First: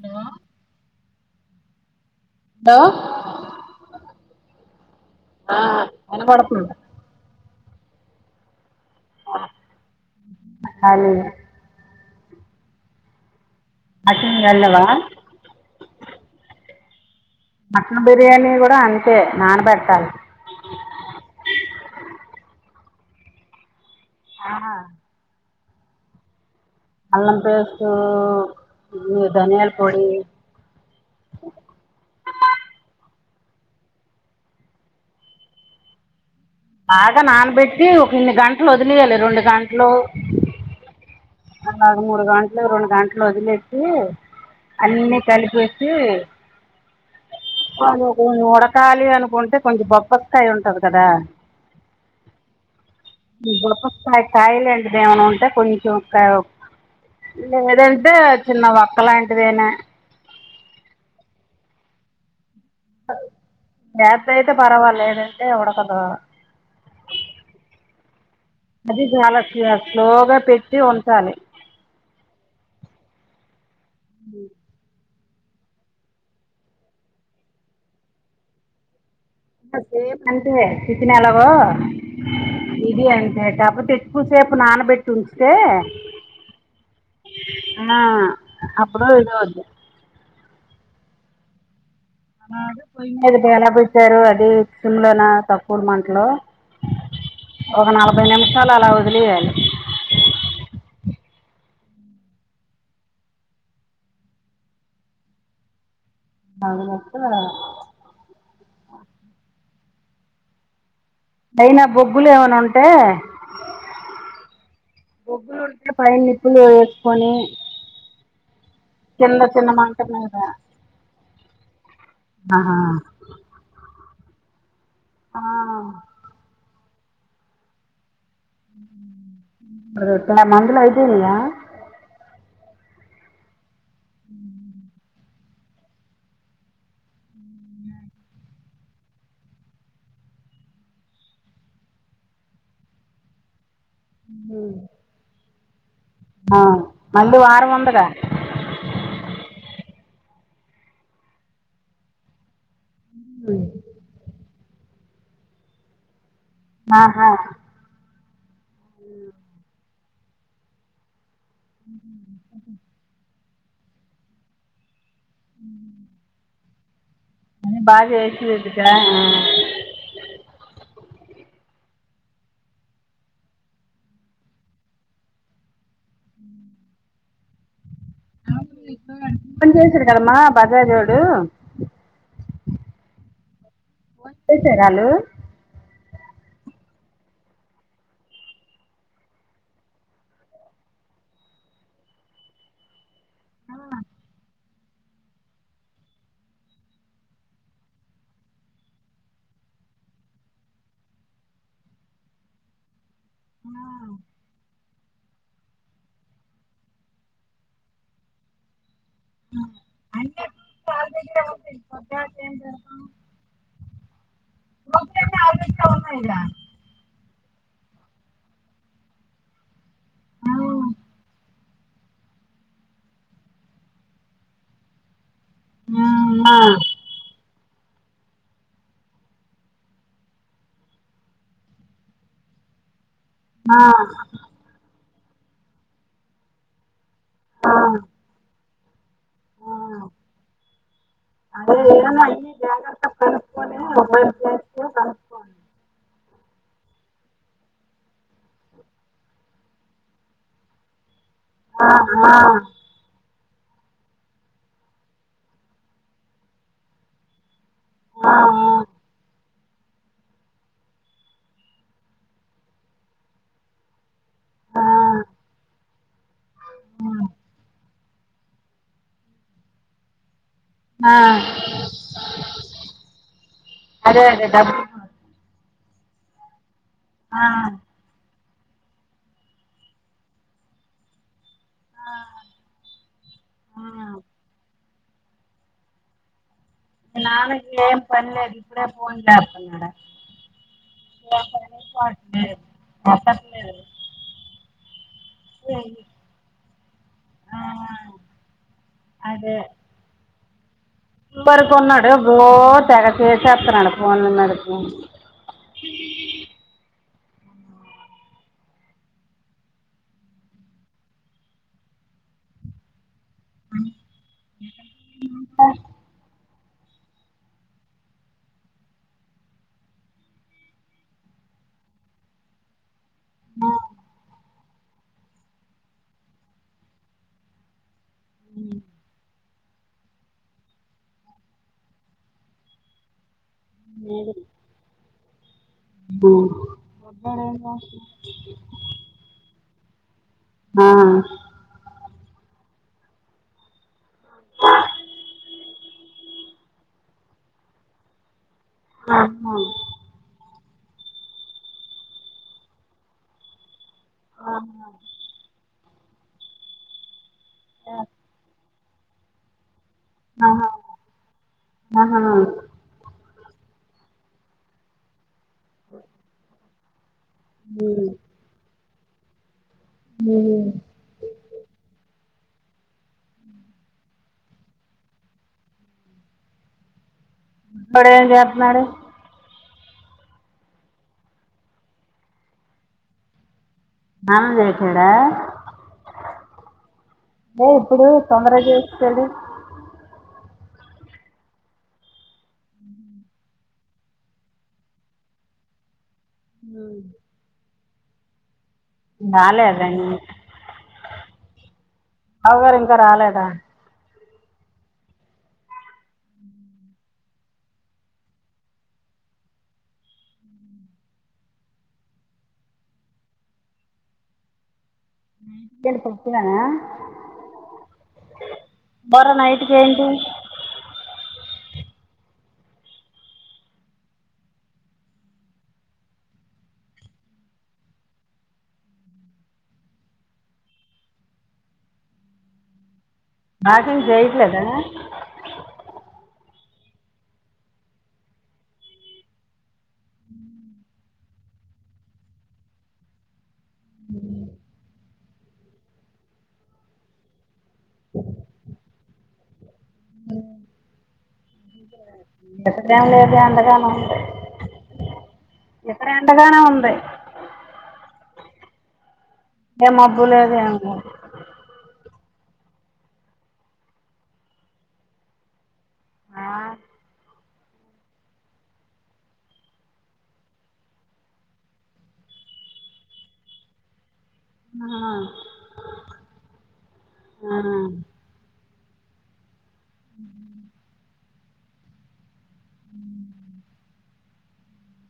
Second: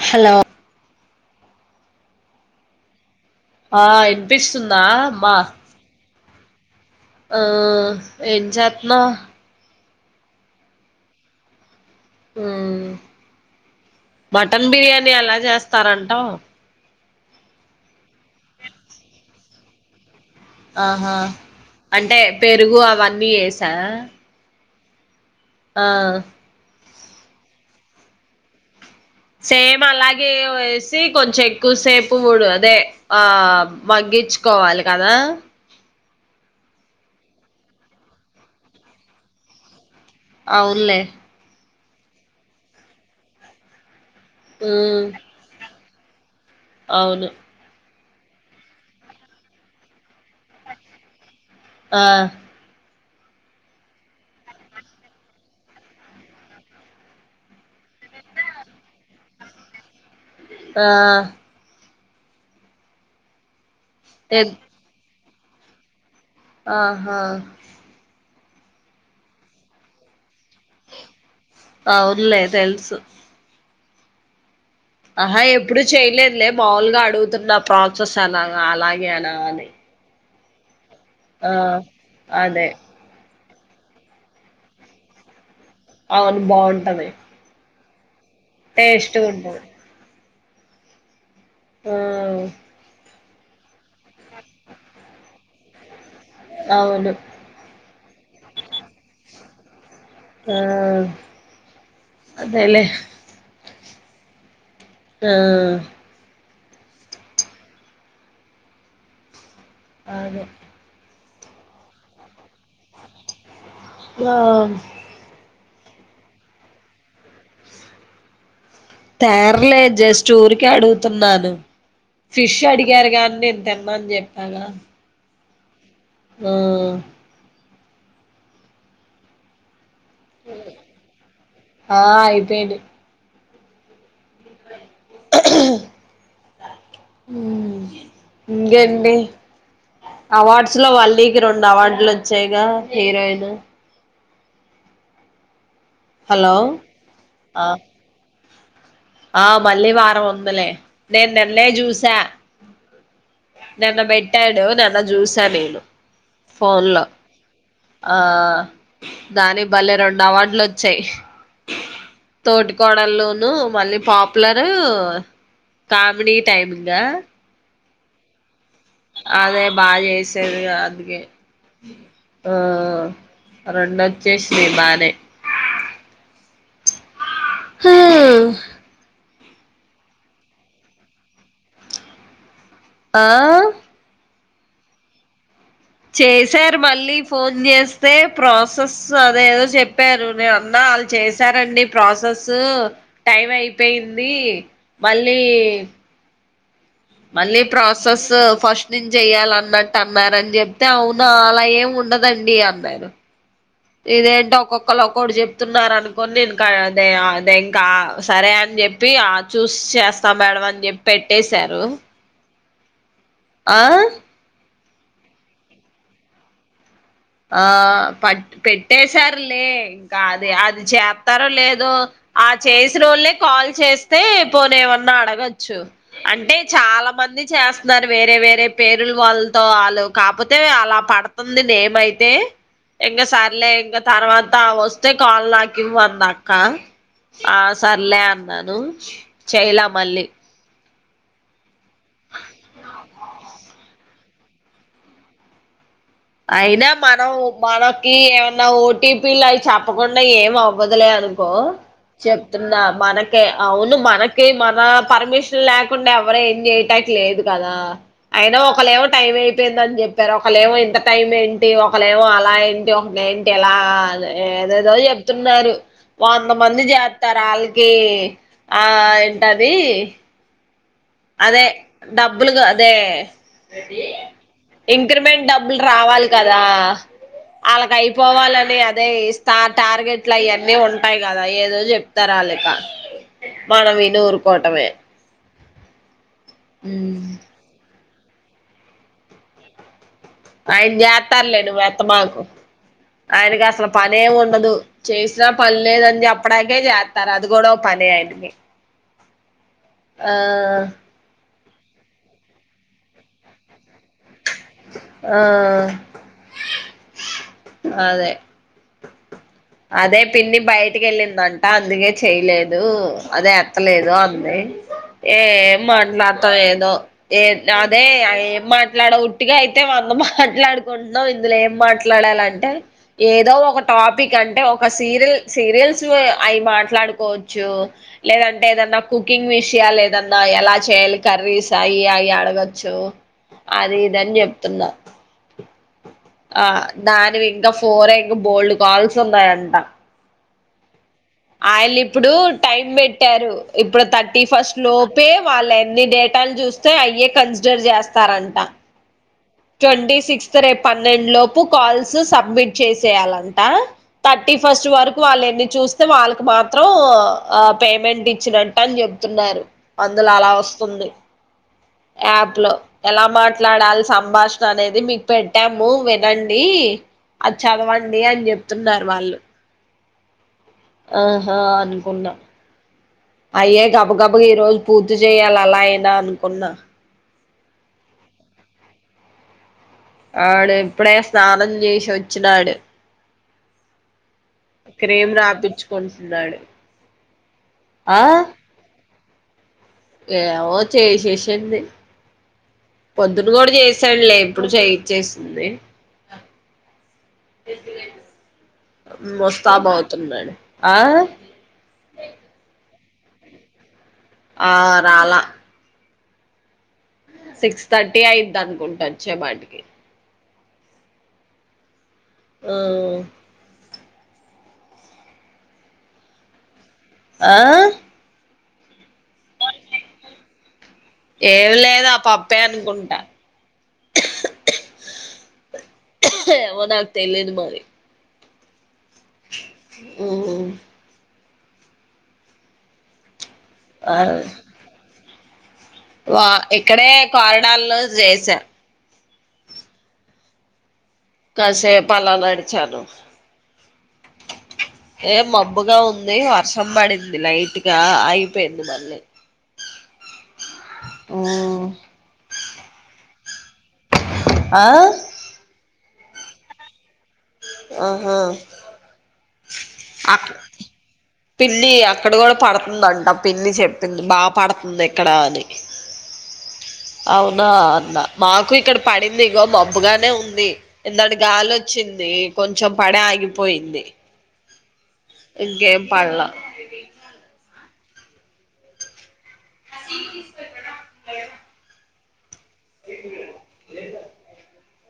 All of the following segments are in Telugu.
హలో హలో ఆ ఇనిపిస్తుందా మ్మా ఇనపడుతుంది ఆ ఎం చేతున్నావ్ కలినే మటన్ బిర్యానీ ఎలా చేస్తారంటా మటన్ బిర్యానీ కూడా అంతే నానబెట్టాలి ఆహా అంటే పెరుగు అవన్నీ వసా ఆ ఆ అలం పసు సేమ్ అలాగే వేసి కొంచెం ఎక్కువ సేపు మూడు అదే ఆ మగ్గించుకోవాలి కదా బాగా నానబెట్టి ఒక ఇన్ని గంటలు వదిలియాలి రెండు గంటలు అవునులే అలాగ మూడు గంటలు రెండు గంటలు వదిలేెసి మ్మ్ అన్ని కలిపి హ అవును కొంచం ఉడకాలి అనుకుంటే కొంచెం బొప్ప కాయి ఉంటారు కదా ఆ బుడపయ కాయలుంటి దేమన అంటే కొంచెం లేదంటే చిన్న వక్క లాంటిదేనా ఆ ఎత్ర ఎ అయితే పర్వాలేదంటే ఎడకద ఆహా అది చాలా స్ స్లోగా పెట్టి ఉంచాలి అవునులే తెలుసు ఉ ఆహా ఎప్పుడు చేయలేదులే మాములుగా అడుగుతున్న ప్రాసెస్ అలా అలాగే అలా సే అంత సితినలాగ ఆ అదే దది అంత కాప తెచ్చుకుసేపు నానబెట్టుు అవును బాగుంటాంది ఆ అప్పుడు ఇద అదు ఆ అ ప మీద ఎలా పోచ్చారు అదిమ్ లోనా తక్కువడు మంట అట్లో అవును ఒక నలభై నిమిషాలు అలా వదిలియాలి అదేలేే ఆ అప్పు అను అయినా బొగ్గులు ఏమైనా ఉంటా ఆ పయనిప్పులు కొని చిన్న చిన్న తేరలే జస్ట్ మాంటన్నాద ఊరికే అడుగుతున్నాను ఫిష్ అడిగారు కాని నేను తిన్నాని చెప్పాగా ఆ ఆ మందుల వయితేలయ ఆ అయిపోయినాయి హ ఇంకడి అవార్డ్స్ లో వళీకి రెండు అవార్డులు వచ్చాయిగా హీరోయిన్ ఉమ్ హలో ఆ మళ్ళీ ఆ వారం వందరా ఆ మళ్లీ వారం వందలే నేను నిన్న చూసా నన్న బెట్టాడు నన్న జ్యూసా మేను ఆహా ఆ దాని భలేె రెండు అవార్డులు వచ్చాయి తోటి కోడల్లోనుూ మళ్ళీ పాపులరు కామెడీ టైమింగా ఉమ్ బాగ వేసేది అదే బాగా చేసేదిగా అందుకే ఆ రెండు వచ్చేసినాయ్ బానె [unintelligible] చేసిరు కదమ్మా బజాజోడు ఆ [unintelligible] చేశారు మళ్ళీ ఫోన్ చేస్తే ప్రాసెస్ అదేదో చెప్పారు నేను ఉన్నా వాళ్ళు చేశారండి ప్రాసెస్ టైం అయిపోయింది మళ్ళీ మళ్ళీ ప్రాసెస్ ఫస్ట్ నించి చెయ్యాలి అన్నట్టు అన్నారు అని చెప్తే అవునా అలా ఏం ఉ డదండి అన్నారు ఇదేంటో ఒక్కొక్కళ్ళు ఒక్కోటి చెప్తున్నారు అనుకోని నేను కాదే ఆ అదే ఇంకా సరే అని చె ప్పి ఆ చూస్ చేస్తా మేడం అని చెప్పి పెట్టేసారు ఆ [inaudible] ఆ పట్ పెట్టేసారు లే ఇంకా అది అది చేప్తారో లేదో ఆ చేసినోళ్లే కాల్ చేస్తే పోనీ ఏమన్నా అడగ చ్చు అంటే చాలా మంది చేస్ దాని వేరే వేరే పేరులు వాళ్ళతో ఆళ్ళు కాపోతే అలా పడుతుంది నేమై తే ఎంగే సర్లే ఇంక తర్వాత ఆవొ తే కాల్ నాకివ్వ అంది అక్క ఆ సర్లే అన్నాను చేయలా మళ్ళీ ఏదైనా [inaudible] జాగ్రత్తగా కనుక్కొని అయినా మనం మనకి ఏమన్నా ఓ టీ పీ లు అవి చెప్పకుండా ఏం అవ్వదులే అని ఆ, ఆ, పోళచెప్తున్నా మన కే అవును మనకి మన పర్మిషన్ లేకుండా ఎవరూ ఎం చేయటాకి లేదు కదా ఆ, అయినా ఒకళ్ళేమో టైం అయిపోయిందని చెప్పారు ఒకళ్ళేమో ఇంత టైం ఏంటి ఒకలేేమో అలా ఏంటి [unintelligible] ఏంటి ఎలా అదే ఏదేదో చెప్తున్నారు వంద మంది జేత్తారు ఆళ్ళికి కి ఆ ఏంటది ఆ, ఆ. అదే డబ్బులుగా అదే అదే అదే డబ్బు ఇంక్రిమెంట్ డబ్ బ్బులు రావాలి కదా ఆళ్ళకి అయిపోవాలని అనీ అదే ఈ స్థా టార్గెట్లు అయీ అన్నీ ఉంటాయి కదా ఏదో చెప్తారు ఆళ్ళు ఇక మనం విని ఊరుకోటమే మా నాన్నకి ఏం పనిలేదు ఇప్పుడే ఫోన్ చెత్తనాడు ఆయన చేత్తాడ్లే నువ్వు ఎత్తమాకు ఆయనకి అసలు పనేమి ఉండదు చేసినా పనిలేదని చెప్పడాకే చేస్తారు అది కూడా ఒక పని [unintelligible] అదే ఆ పరి కొన్నాడు గో తెగ చేసేస్తున్నాడు ఫోన్లు మరి ఆ అ ఆ అదే అదే పిన్ని బయటికి ఎళ్ళిందంట అందుకే చెయలేదు అదే ఎత్తలేదు అంది ఏం మాట్లాడు మత్తం ఏమో ఏద్ ఏ అదే ఏం మాట్లాడఊది ఇటగ అయితే వంద మాట్లాడుకుంటున్నాం ఇందులో ఏం మాట్లాడాలంటే ఏదో ఒక టాపిక్ అంటే ఒక ఒక సీరియల్ సీరియల్స్ అవి మాట్లాడుకోవచ్చు లేదంటే ఏదన్నా కుకింగ్ విష ద ఏదన్న ఎలా చేయాలి కర్రీస్ అయీ అయి అడగచ్చు అది ఇదని చెప్తున్నా ఆ దానివి ఇంకా ఫోరే ఇంకా బోల్డ్ కాల్స్ ఉన్నాయంట. ఆ ఆళ్ళు ఇప్పుడు టైం పెట్టారు ఇప్పుడు థర్టీ ఫస్ట్ లోపే వాళ్ళ ఎన్ని డేట్ కాల్ చూస్తే అయే కన్సిడర్ చేస్తారంట. ట్వంటీ సిక్స్త్ రేపు పన్నెండు లోపు కాల్సు సబ్మిట్ చేసేయాలంట. థర్టీ ఫస్ట్ వరకు వాళ్ళ ఎన్ని చూస్తే వాళ్ళకి మాత్రం ఆ పేమెంట్ ఇచ్చినన్ అని చెప్తున్నారు అందుల అలా వస్తుంది ఆహా. యాప్ లో ఎలా మాట్ మాట్లాడాలి సంభాషణ అనేది మీకు పెట్టాము వినండి అది చదవండి అని చెప్తున్నారు వాళ్ళు ఉ ఆ హా అనుకున్నా అయ్యే గబ్ గబ్ ఈ రోజు పూర్తి చేయాలి అలా అయినా అనుకున్నా. వాడేం చెతున్నాడు వాడు ఇప్పుడే స్నానం చేసి వచ్చినాడు స్నానం చేశాడా క్రీమ్ రాయిచ్చుకుంటున్నాడు దే ఇప్పుడు తొందర చేస్తడే ఏమో చే చేేసింది పొద్దున్న కూడా చేసాడులే ఇప్పుడు చే చేయిసింది. ఉ గెజ్జి గడ్లు మస్తాబ్ రాలేదండి అవుతున్నాడు ఆ బావగారు ఇంకా రాలేదా ఆ రాలా సిక్స్ థర్టీ అయిద్ అనుకుంటా వచ్చే పాటికి ఆఉ ఇదేంది పప్పిననా ఆ బర నైట్కి ఏంటి ఏమి లేదు ఆ పప్పే అనుకుంటా ఏమో నాకు తెలియాదు మరి ఉ వాకింగ్ ఆ చేయట్లేదా వా ఇక్కడే కారిడార్ లో జేసా అ కాసేపు అలా నడిచాను ఉ యే మబ్బుగా ఉంది వర్షం పడింది లైట్గా అయిపోయింది మళ్ళీ. ఆ రెందు గాను ఆ డిఫరెంట్గానే ఉంది ఆహా ఏ మబ్బు అక్ లేదు ఏం లేదు పిల్లి అక్ అక్కడ కూడా పడుతుందంట పిన్ని చెప్పింది బాగా పడుతుంది ఇక్కడ అని. ఆ, అవునా అన్న మాకు ఇక్కడ పడింది ఇగో మబ్బుగానే ఉంది నిన్నటి గాలోచ్చింది. కొంచెం పడ ఆగిపోయింది ఆ, ఇంకేం పడ్లా ఆ. [inaudible] [inaudible]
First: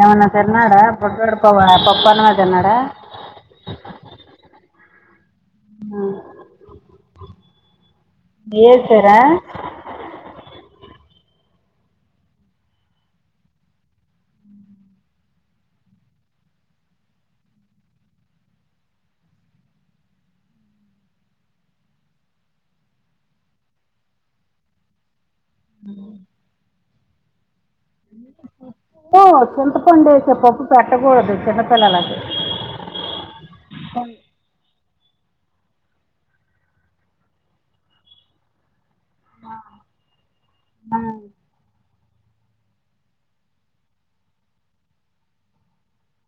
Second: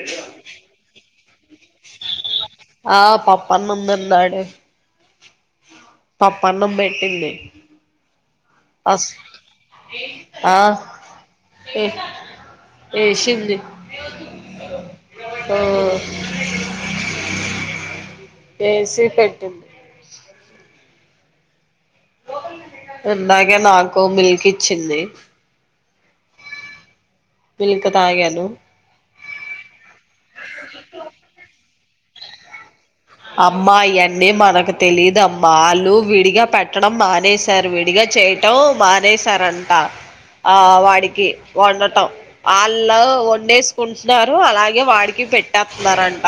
ఎమన్నా తిన్నాడా [unintelligible] కొవ పప్పాన్నమే తిన్నాడా ఆ పప్పన్నం పప్పనం పెట్టింది అస్ వేసారా ఆ ఏ ఏషింది ఓ ఏసి పెట్టింది ఇందాకె నాకు మిల్క్ ఇచ్చింది ఊ మిల్క్ తాగాను చింతపండు ఏసే పప్పు పెట్టకూడదు చిన్నపిల్లలకి అమ్మా ఎన్ని మనకు తెలీదమ్మా వాళ్ళు విడిగా పెట్టడం మానేసారు విడిగా చేయటం మానేసారంట ఆ వాడికి వండటం ఆల్ ళ్లు అలా వండేసుకుంటున్నారు అలాగే వాడికి పెట్టేతున్నారంట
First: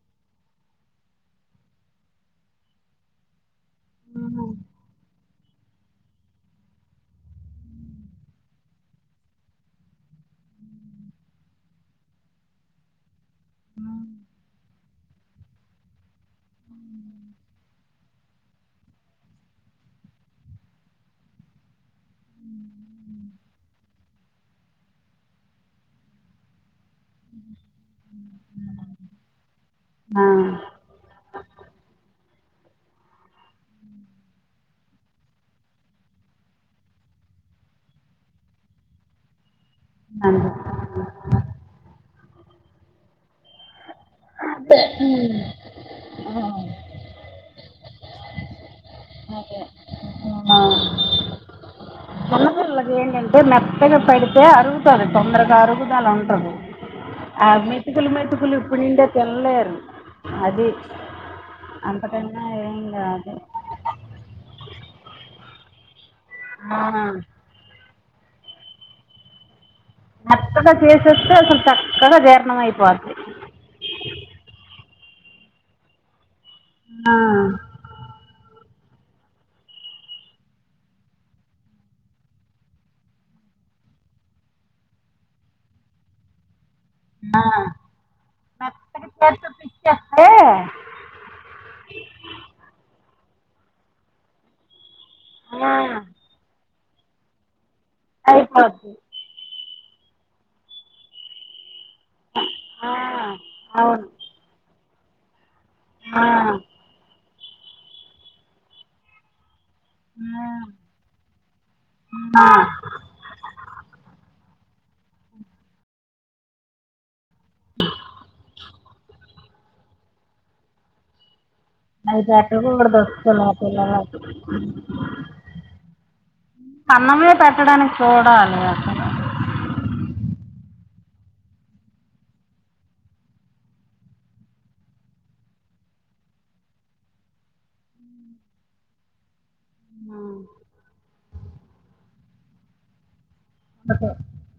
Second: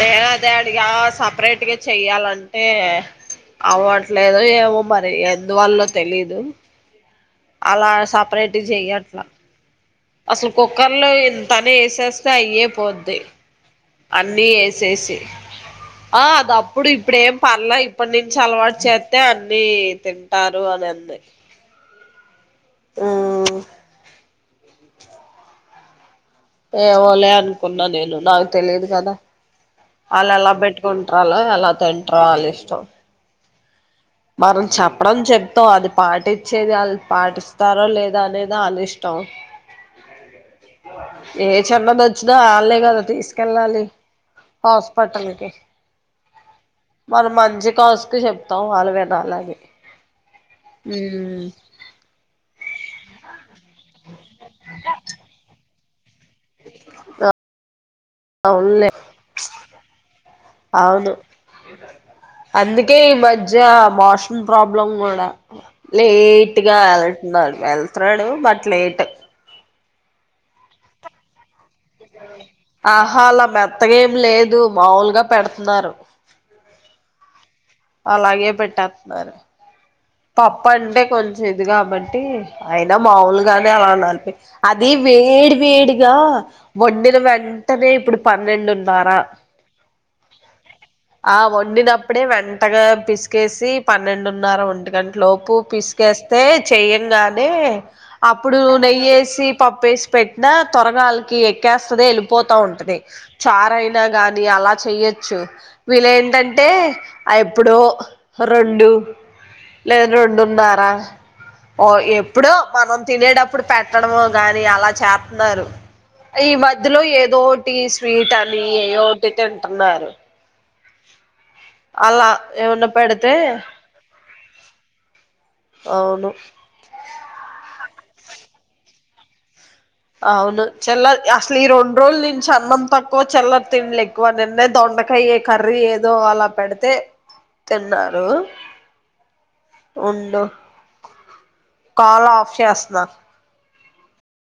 దేనాదేడిగా సపరేట్గా చెయ్యాలంటే అవట్లేదో ఏమో మరి ఎందువల్లో తెలీదు అలా సపరేటు చెయ్యట్లా అసలు కుక్కర్లో ఇంతనే వేసేస్తే అయ్యే పోద్ది అన్నీ ఏసేసి ఆ అది అప్పుడు ఇప్పుడేం పర్ల ఇప్పటి నుంచి అలవాటు చేతె అన్ని తింటారు అ నన్నే ఊ ఏవోలే అనుకున్నా నేను నాకు తెలిదు కదా ఆ, ఆళ్ళు అలా బెట్టుకుం ట్రల ఎలా తింట్రాలిష్టం మనం చెప్పడం చెప్తాం అది పాటించేది ఆళ్ పాటిస్తారో లేదా అనేది ఆళ్లిష్టం అవు అంది. ఏ చిన్నదొచ్చినా ఆళ్లే కదా తీసుకెళ్ళాలి హస్పటల్ కి మరి మన్ జిగాస్కి చెప్తాం వాళ్లువిన అలాగే ఆ. అది ఏంటంటే మెత్తగా పెడితే అరుగుతది తొందరగా అరుగుదల ఉండ్రదు ఆ మెతుకులు మెతుకులు ఇప్పుడు అవునులే ఇంకా తినలేరు అది అవును అంతకన్నా ఏం అందుకే ఈ కాదు మధ్య వాష్రూమ్ ప్రాబ్లమ్ కూడ్ లేట్ గా ఆ, ఎళ్తున్నాడు వెళ్తున్నాడు బట్ లేట్ టక్కున చేసేస్తే అసల్ టక్ ఆహా అలా మెత్తగా ఏమి లేదు మాములుగా పెడుతున్నారు ఆ అలాగే పెట్టతున్నారు పప్ప అంటే కొంచెం ఇది కాబట్టి అయినా మాములుగానే అలా నలిపి అది వేడి వేడిగా వండిన ఆ, వెంటనే ఇప్పుడు మెత్తగా పన్నెండున్నారా చేస్తే పిచ్చేస్తే ఆ వండినప్పుడే వెంటగా పిస్ పిసుకేసి పన్నెండున్నర ఒంటిగంట లోపు ఆ, పిసుకేస్తే చేయ్యంగానే అప్పుడు అయిపోద్ది నెయ్యేసి పప్పెసి పెట్టిన తొరగాలికి ఎ ఎక్కేస్తది వెళ్ళిపోతా ఆ, ఉంటది చారయినా అవును గాని అలా చెయొచ్చు ఆ, వీలేంటంటే అ ఎప్పుడో రొండు లేదు రెండుంనారా ఓ ఆ, ఎప్పుడో మనం తినేటప్పుడు పెట్టడము గాని అలా చేతున్నారు ఈ మధ్యలో ఏదోటి స్వీట్ అని ఏయోటి తింటున్నారు అయి అలా గట్టుడుడ్ ఏమన్నా దొరుకుతే పెడితే నా పిల్ల నాకి ఊ అవును అన్నమే పెట్టడానికి చూడాలి అక్కడ అవును చెల్లర్ అసలు ఈ రెండు రోజులు నించి అన్నం తక్కువ చిల్లర్ తిడ్ల్ ఎక్కువ నిన్న దొ బెండకయ కర్రీ ఏదో అలా పెడితే తిన్నారు ఉండు కాల్ ఆఫ్ చేస్తున్నా [unintelligible]